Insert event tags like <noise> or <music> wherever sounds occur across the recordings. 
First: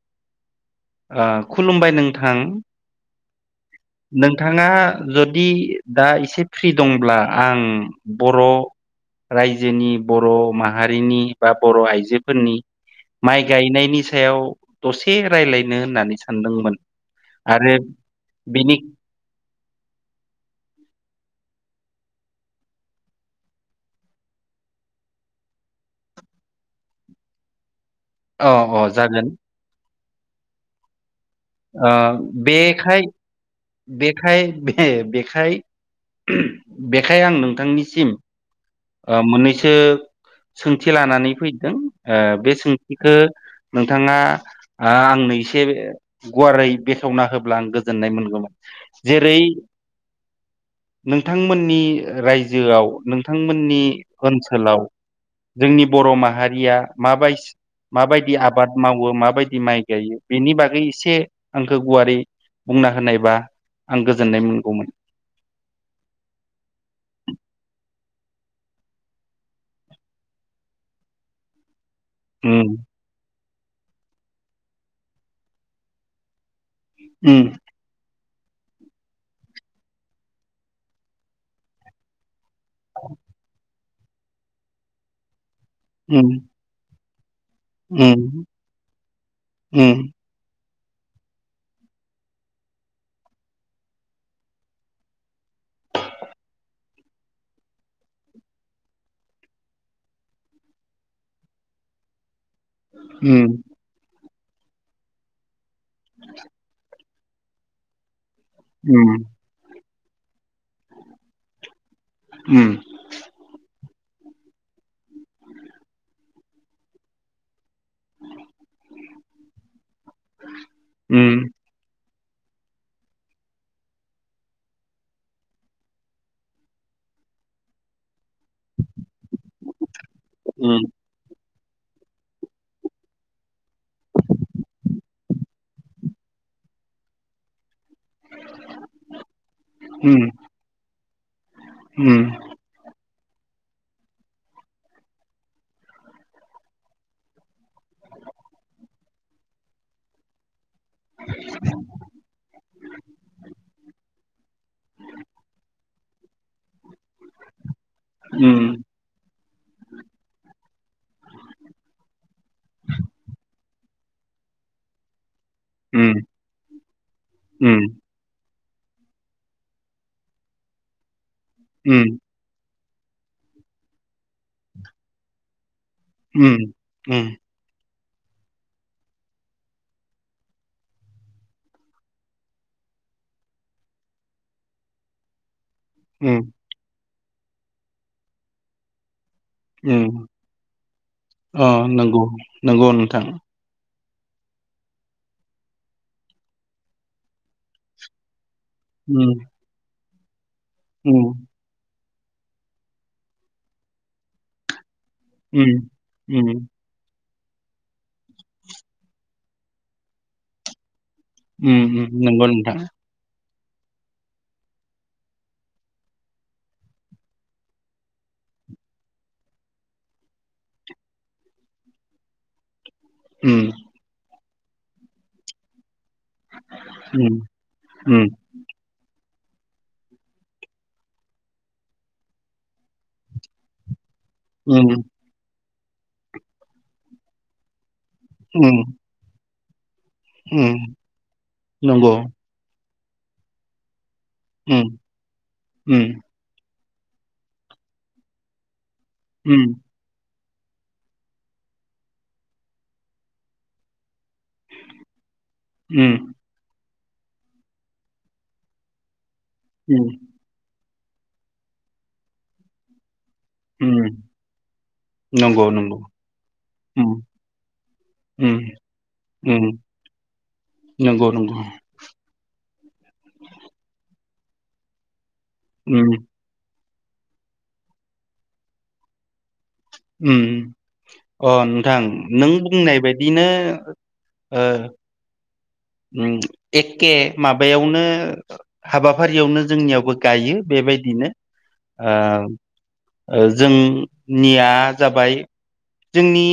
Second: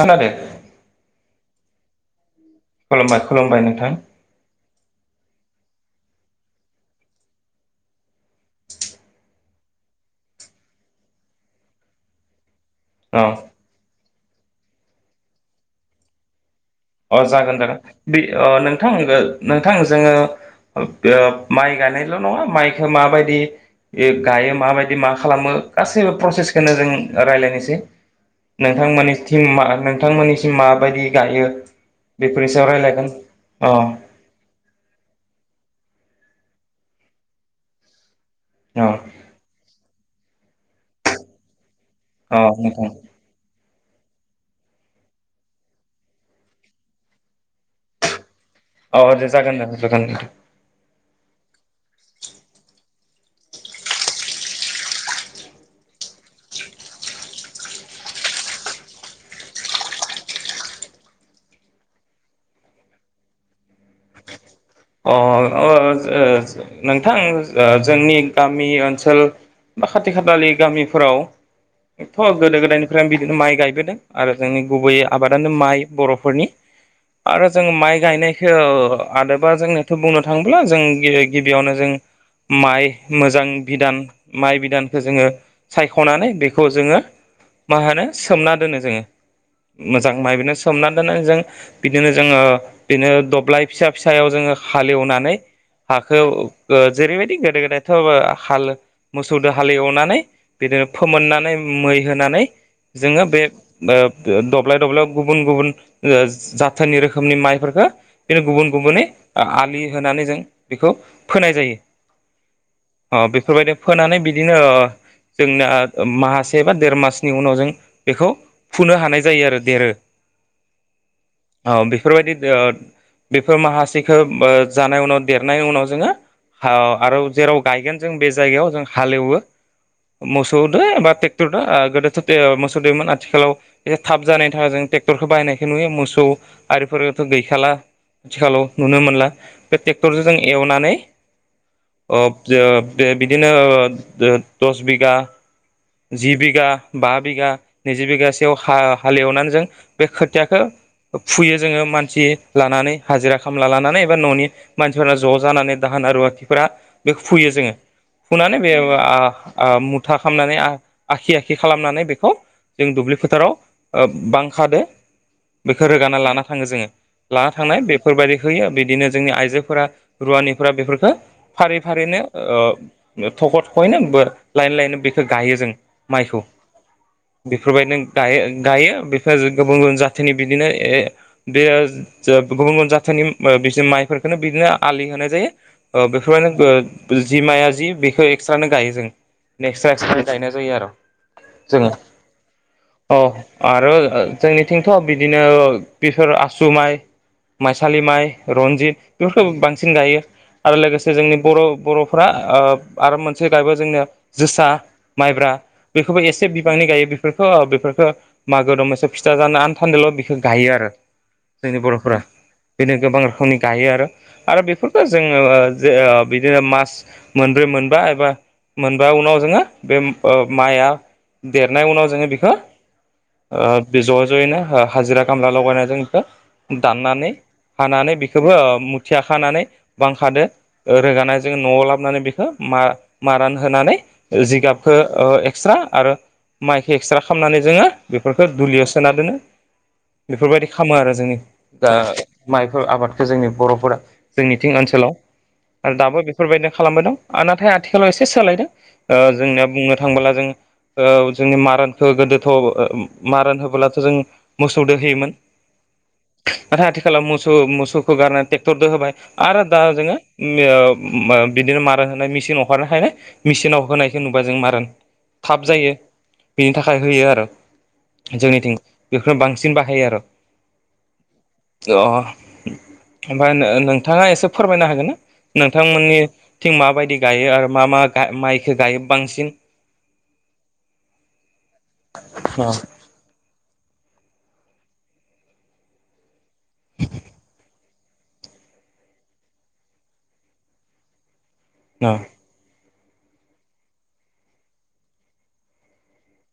नोन द। ओ खुलुमबाय नोंथां। मा खलुमबाय नोंथां। नोंथाङा। जुदि दा एसे फ्रि दंब्ला आं बर'। रायजोनि बर' माहारिनि बा बर' आइजोफोरनि। औ माइ गायनायनि सायाव दसे रायज्लायनो होननानै सानदोंमोन। अ जागोन आरो जागोन बे बेनि नोंथां नोंथां जोङो। माइ गायनायल' नङा माइखौ माबायदि। बे गायो माबायदि मा खालामो गासैबो प्रसेसखौनो जों रायज्लायनोसै। अ अ जागोन नोंथांमोननिसिमा नोंथांमोननिसिम माबायदि गायो। बेफोरनि सायाव बेखाय रायज्लायगोन अ अ बेखाय बे बेखाय। बेखाय आं नोंथांनिसिम मोननैसो। सोंथि लानानै फैदों अ बे नोंथां सोंथिखौ। नोंथाङा आंनो एसे गुवारै बेखेवना होब्ला आं गोजोननाय मोनगौमोन। औ दे जेरै जागोन दे। नोंथांमोननि रायजोआव नोंथांमोननि ओनसोलाव। जोंनि बर' माहारिया माबाय। माबायदि आबाद मावो माबायदि माइ गायो बेनि बागै। एसे आंखौ गुवारै बुंना होनायबा आं गोजोननाय मोनगोन। अ नोंथां जोंनि। गामि ओनसोल बा खाथि खालालि गामिफोराव। थ' गोदो उम गोदायनिफ्रायनो बिदिनो माइ गायबोदों आरो जोंनि गुबैयै आबादानो माइ बर'फोरनि। आरो उम जों माइ गायनायखौ आबाद। बा जोंनोथ' बुंनो थाङोब्ला जों गिबियावनो जों। माइ मोजां बिधान माइ बिदानखौ जोङो। सायख'नानै उम बेखौ जोङो मा होनो सोमना दोनो जोङो उम मोजां माबनो। सोमनानै दोननानै जों बिदिनो जोङो बिदिनो दब्लाय फिसा फिसा। सायाव जोङो हालेवनानै हाखौ। जेरैबायदि गोदो गोदायथ' हाल मोसौजों हाल एवनानै बिदिनो फोमोननानै। एवनानोय। जोङो बे उम दब्लाय दब्लायाव गुबुन गुबुन जाथोननि रोखोम। रोखोमनि माइफोरफोरखौ बिदिनो गुबुन गुबुनै उम आलि होनानै जों। बेखौ फोनाय जायो उम ओ बेफोरबायदि फोनानै। बिदिनो जोंना ओ माहासे बा देर मासनि उनाव जों। बेखौ फुनो हानाय जायो आरो देरो उम औ बे बेफोरबायदि बेफोर माहासेखौ जानाय उनाव देरनाय उनाव जोङो ओ आरो जेराव गायगोन जों बे जायगायाव जों हालेवो मोसौदो एबा थेग ट्रेक्टर दा गोदोथ' मोसौ दैोममोन आथिखालाव एसे थाब जानायनि थाखाय जों ट्रेक्टरखौ बायनायखौ नुयो मोसौ आरिफोरथ' गैखाला आथिखालाव नुनो मोनला बे ट्रेक्टरजों जों एवनानै ओ ओ बिदिनो ओ दस बिगा जि बिघा बा बिगा नैजि बिगसेोआव हा हालेवनानै जों बे खोथियाखौ फुयो जोङो मानसि लानानै हाजिरा खामला लानानै बबा न'नि मानसिफोरा ज' जानानै दाहोन रुवाथिफोरा बेखौ फुयो जोङो फुनानै बे आ आ मुथा खालामनानै आखि आखि खालामनानै बेखौ जों दुब्लि फोथाराव ओ बां खादो बेखौ रोगानानानै लाना थाङो जोङो लाना थांनाय बे बेफोरबायदि होयो बिदिनो जोंनि आइजोफोरा रुवानिफोरा बेफोरखो फारि फारिनो थख' थखायनो ब लायनो लायनो बेखौ गायो जों माइखौ बेफोरबायदिनो गायो गायो बेफोर गुबुन गुबुन जाथिनि बिदिनो ए बे गुबुन गुबुन जाथि बिफोर बिसोर माइफोरखौनो बिदिनो आलि होनाय जायो बेफोरबायदिनो जि माया जि बेखौ एक्सट्रानो गायो जों नेक्स् एक्सरा गायनाय जायो आरो अ, जोङो नंगौ, नंगौ औ नोंथां। आरो जोंनिथिंथ' बिदिनो बेफोर आसु माइ माइसालि माइ रनजित ऊम, फोरखौ बांसिन गायो। आरो लोगोसे ऊम, जोंनि बर' बर'फ्रा ओ आरो मोनसे गायबावो जोंनिया जोसा माइब्रा ऊम, बेखौबो ऊम, एसे बिबांनि गायो बे बेफोरखौ बेफोरखौ मागो दमसे फिथा जानो आनथान्दोल' बेखौ गायो आरो उ नंगौ नोंथां। बेनो गोबां र नि गायो आरो आरो बेफोरफोरखौ जोङो ओ ओ बिदिनो मास मोनब्रै मोनबा एबा मोनबा उनाव जोङो बे ओ माइआ देरनाय उनाव जोङो बेखौ ऊम, ओ बे ज' ज'यैनो हाजिरा खामला लगायनानै जों बेखौ दाननानै ऊम, हानानै ऊम, बेखौबो मुथि खाखानानै बांखादो रोगानायजों न'आव लाबोनानै बेखौ मा मारान होनानै जिगाबखौ ऊम, ओ एक्सट्रा आरो माइखौ एक्सट्रा खालामामनानै जोङो बेफोरखौ ऊम, दुलियाव सोना दोनो बेफोरबायदि ऊम, खालामो आरो जोंनि दा नंगौ। बेफोर आबादखौ जोंनि बर'फोरा जोंनिथिं ऊम, ओनसोलाव आरो ऊम, दाबो बेफोरबायदिनो खालामबाय दं आरो नाथाय आथिखालाव एसे सोलायदों ओ ऊम, जोंनिया बुंनो थांबोला जों ओ जोंनि मारानखौ गोदोथ' मारान होबोलाथ' जों मोसौ दो होयोमोन ऊम, नाथाय आथिखालाव मोसौ मोसौखौ गारनानै ट्रेक्टरजों होबाय। आरो दा ऊम, जोङो ओ मो बिदिनो मारा होनाय मेसिन हंखारनायखायनो मेचिनाव ऊम, होनायखौ नुबा जों मारन थाब नंगौ, जायो नंगौ। बेनि थाखाय ऊम, होयो आरो ऊम, जोंनिथिं बेखौनो बांसिन ऊम, बाहायो आरो नंगौ, नंगौ। अ ओमफ्राय नों नोंथाङा एसे फोरमायनो हागोन ऊम, नोंथांमोननिथिं माबायदि दि गायो आरो मा मा माइखौ गायो बांसिन उम अ नोंथां नों औ बुंनाय बायदिनो ओ एखे माबायावनो हाबाफारियावनो जोंनियावबो गायो बेबायदिनो औ ओ जोंनिया जाबाय जोंनि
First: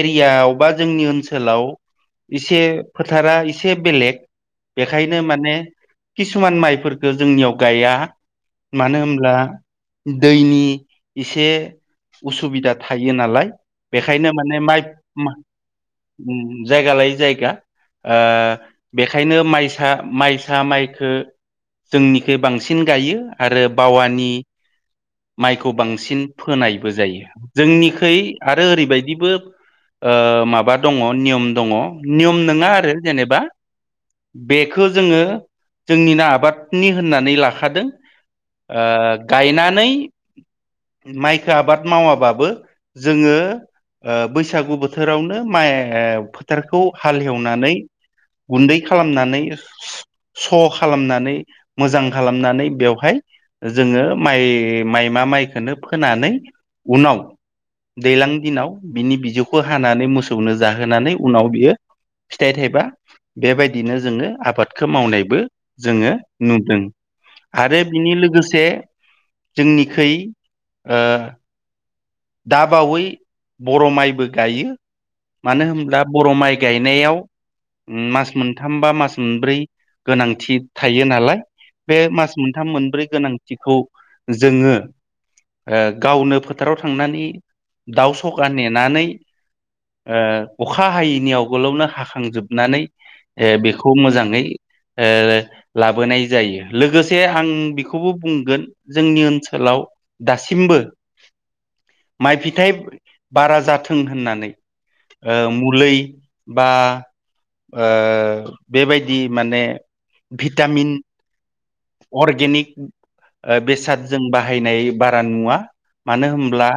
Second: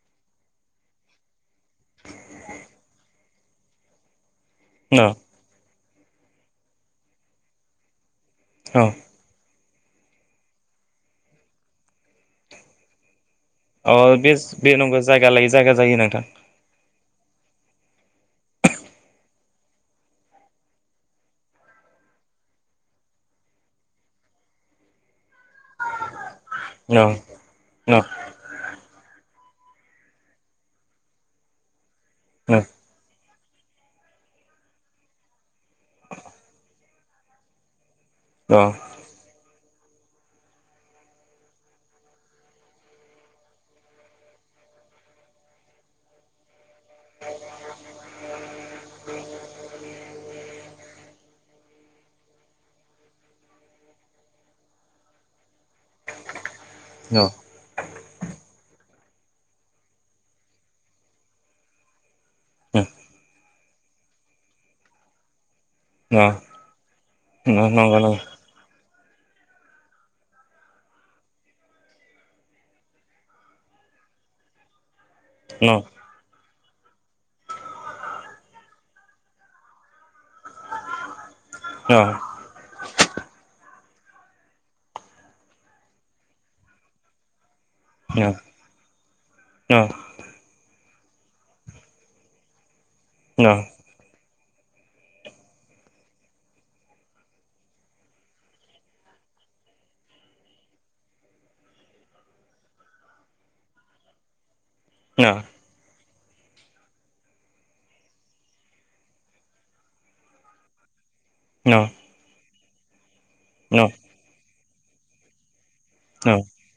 एरियायाव बा जोंनि ओनसोलाव एसे फोथारा एसे बेलेग औ बेखायनो माने किसुमान माइफोरखौ जोंनियाव गाया औ मानो होनब्ला दैनि एसे उसुबिदा थायो नालाय अ बेखायनो बे माने बे माइ नंगौ जायगा लायै जायगा जायो नोंथां जायगा लायै जायगा ओ बेखायनो माइसा माइसा माइखो जोंनिखोइ बांसिन गायो आरो बावानि माइखौ बांसिन फोनायबो औ जायो औ जोंनिखै आरो ओरैबायदिबो ओ माबा दङ नियम दङ नियम औ नङा आरो जेनेबा बेखौ जोंङो जोंनि नो आबादनि होननानै लाखादों ओ गायनानै माइखो आबाद मावाबाबो जोंङो ओ बैसागु बोथोरावनो माइ फोथार खौ हालेवनानै गुन्दै खालामनानै स खालामनानै मोजां खालामनानै बेवहाय ओ जोंङो माइ माइमा माइखौनो फोनानै उनाव औ दैज्लां दिनाव बिनि बिजौखौ हानानै मोसौनो जाहोनानै उनाव बियो फिथाइ थाइबा बेबायदि दिनो जोंङो आबादखौ मावनायबो जोंङो नुदों नंगौ आरो बिनि नंगौ औ लोगोसे जोंनिखै ओ दाबावै बर' माइबो गायो मानो होनब्ला बर' माइ गायनायाव मास मोनथाम बा मास मोनब्रै गोनांथि थायो नालाय बे मास मोनथाम मोनब्रै गोनांथि थिखौ जोंङो ओ गावनो फोथाराव थांनानै दाउ सखा नेनानै ओ अखा हायैनि आवगोलावनो हाखांजोबनानै ओ औ बेखौ मोजांङै ओ लाबोनाय जायो लोगोसे आं बेखौबो बुंगोन जोंनि ओनसोल लाव दासिमबो माइ फिथाइ बारा जाथों होननानै औ ओ मुलै बा ओ बेबायदि माने भिटामिन औ अर्गेनिक ओ बेसाद जों बाहायनाय बारा नुवा मानो होमब्ला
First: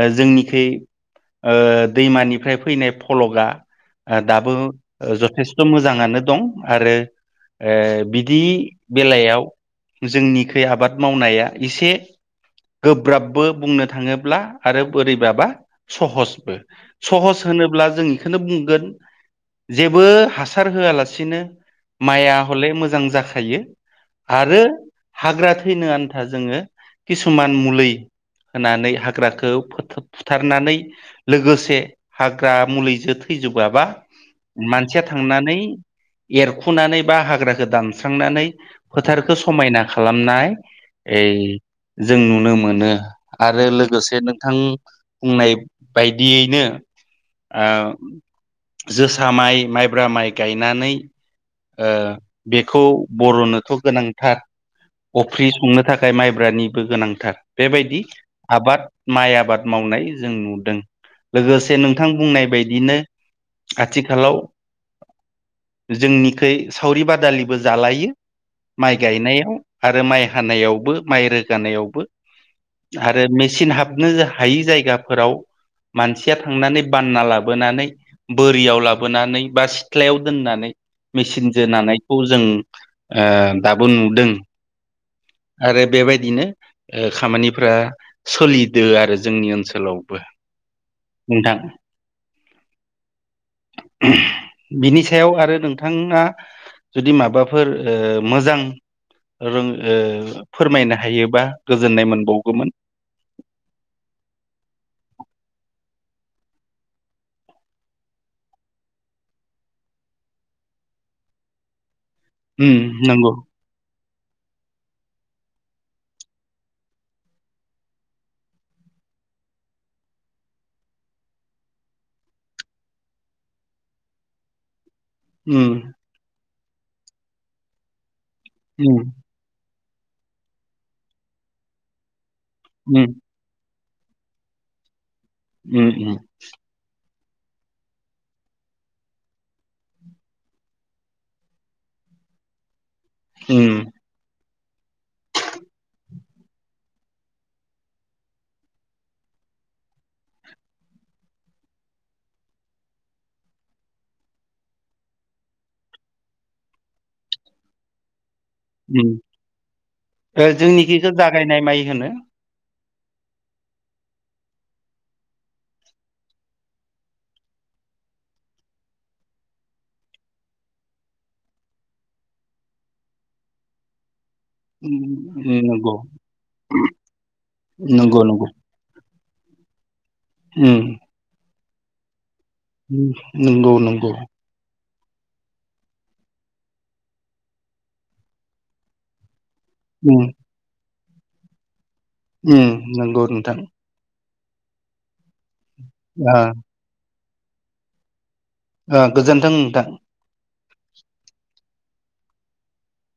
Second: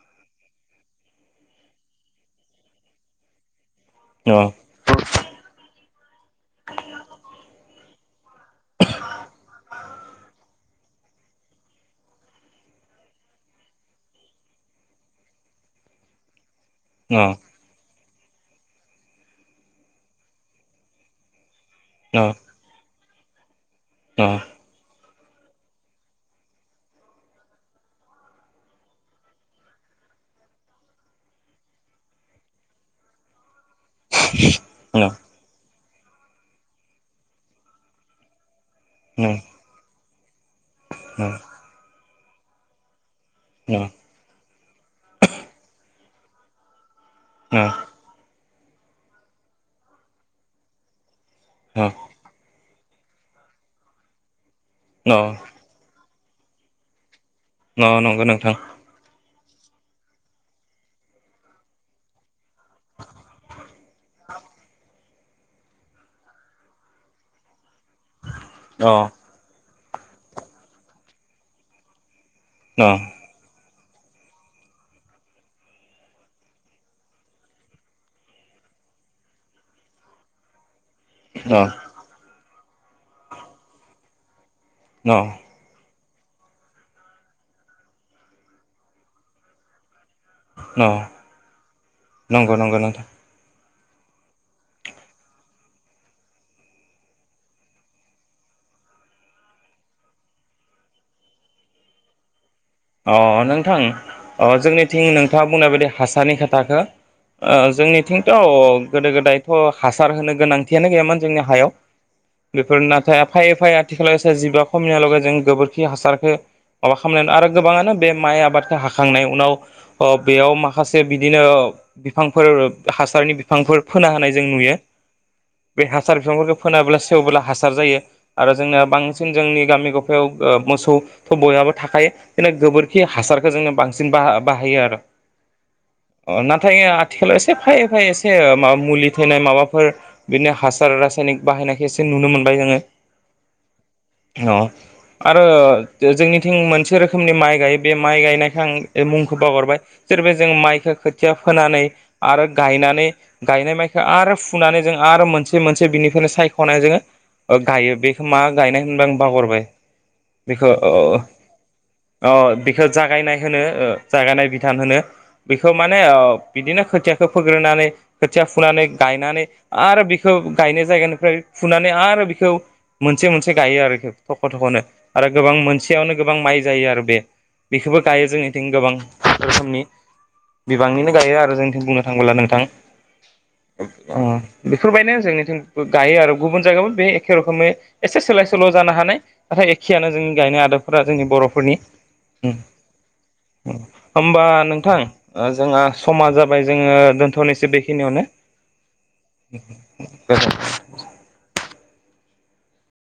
ओ जोंनिखै ओ दैमानिफ्राय फैनाय फलका ओ दाबो जथेस्थ' मोजाङानो दं आरो ओ दि बेलायाव जोंनिखै आबाद मावनाया एसे गोब्राबबो बुंनो थाङोब्ला आरो बोरैबाबा सहसबो सहस होनोब्ला जों बेखौनो बुंगोन जेबो हासार होआलासिनो माइया हले मोजां जाखायो आरो हाग्रा थैनो आन्था जोंङो किसुमान मुलै होनानै हाग्राखौ फोथ फुथारनानै लोगोसे हाग्रा मुलिजो थैजोब आबा मानसिया थांनानै एरखुनानै बा हाग्राखौ दानस्रांनानै फोथारखौ समायना खालामनाय ए जों नुनो मोनो आरो लोगोसे नोंथां बुंनाय बायदियैनो ओ जोसा माइ माइब्रा माइ गायनानै ओ बेखौ बर'नोथ' गोनांथार अफ्रि संनो था खाय माइब्रानिबो गोनांथार बेबायदि नंगौ नोंथां आबाद माइ आबाद मावनाय जों नुदों लोगोसे नोंथां बुंनाय बाय दिनो आथिखालाव जोंनिखै सावरि बादालिबो जालायो अ माइ गायनायाव आरो माइ हानायावबो माइ रोगानायावबो अ आरो मेचिन हाबनो हायि जायगाफोराव मानसिया थांनानै बानना लाबोनानै बोरियाव लाबोनानै बा सिथ्लायाव दोननानै अ मेचिनजों नानायखौ जों ओ दाबो नुदों आरो बेबायदिनो ओ खामानिफोरा ओ सोलिदो आरो जोंनि ओनसोलाव औ नंगौ नंगौ नंगौ नोंथां <unintelligible> बिनि सायाव आरो नोंथाङा जुदि माबाफोर ओ मोजां रों ओ फोरमायनो हायोबा गोजोननाय मोनबावगौमोन अ नोंथां अ जोंनिथिं नोंथाङा बुंनाय बायदि हासारनि खोथाखौ ओ जोंनिथिंथ' गोदो गोदायथ' हासार होनो गोनांथियानो गैयामोन जोंनि हायाव उम बेफोर नाथाय नंगौ फायै फायै आथिखालाव सोर जिबा खमनियालागै जों गोबोर खि हासारखौ माबा खालामनाय आरो गोबाङानो बे माइ आबादखौ हाखांनाय उनाव ओ बेयाव माखासे बिदिनो बिफांफोर हासारनि बिफांफोर फोना होनाय जों नुयो उम बे हासार बिफांफोरखौ फोनाब्ला सेवबोला हासार जायो आरो जोंनिया उम बांसिन जोंनि गामि ग मोसौ थ' बयहाबो थाखायो उम गोबोरखि हासारखौ जोंनो बां सिन बाहायो आरो उम उम अ नाथाय आथिखालाव एसे फैयै फैयै एसे माबा मुलि थैनाय माबाफोर बिदिनो हासार रासायनिक बाहायनायखौ एसे नुनो मोनबाय जोङो होम अ आरो जोंनिथिं मोनसे रोखोमनि माइ गायो बे माइ गायनायख आं मुंखौ बावगरबाय सोरोबा जों माइखौ खोथिया फोनानै आरो गायनानै गायनाय माइखौ आरो फुनानै जों आरो मोनसे मोनसे बिनिफ्रायनो सायख'नाय जोङो गायो बेखौ मा गायनाय होनदों उम आं बाहरबाय ओ बेखौ जोंनिखिखौ जागायनाय माइ होनो अ बेखौ जागायनाय होनो जागायनाय बिदान होनो बेखौ माने बिदिनो खोथियाखौ फो ग्रोनानै खोथिया फुनानै गायनानै आरो बेखौ गायनाय जायगानिफ्राय फुनानै आरो बेखौ मोनसे मोनसे गायो आरोखौ थख' थख'नो उम आरो गोबां उम नंगौ मोनसेयावनो गोबां माइ जायो आरो बे बेखौबो नंगौ गायो नंगौ जोंनिथिं गोबां रोखोमनि उम बिबांनिनो गायो आरो जों बुंनो थाङोब्ल नों थां उम नंगौ नंगौ अ बेफोरबायनो जोंनिथिं गायो आरो गुबुन जायगायावबो बे एखे रोखोमै एसे सोलाय सोल' जानो हानाय नाथाय एखेआनो उम जोंनि गायनाय आदबफोरा जोंनि बर'फोरनि उम नंगौ नोंथां होमबा नोंथां जोंहा समा ओ जाबाय जोङो दोनथ'नोसो बेखिनियावनो ओ गोजोनथों नोंथां <unintelligible>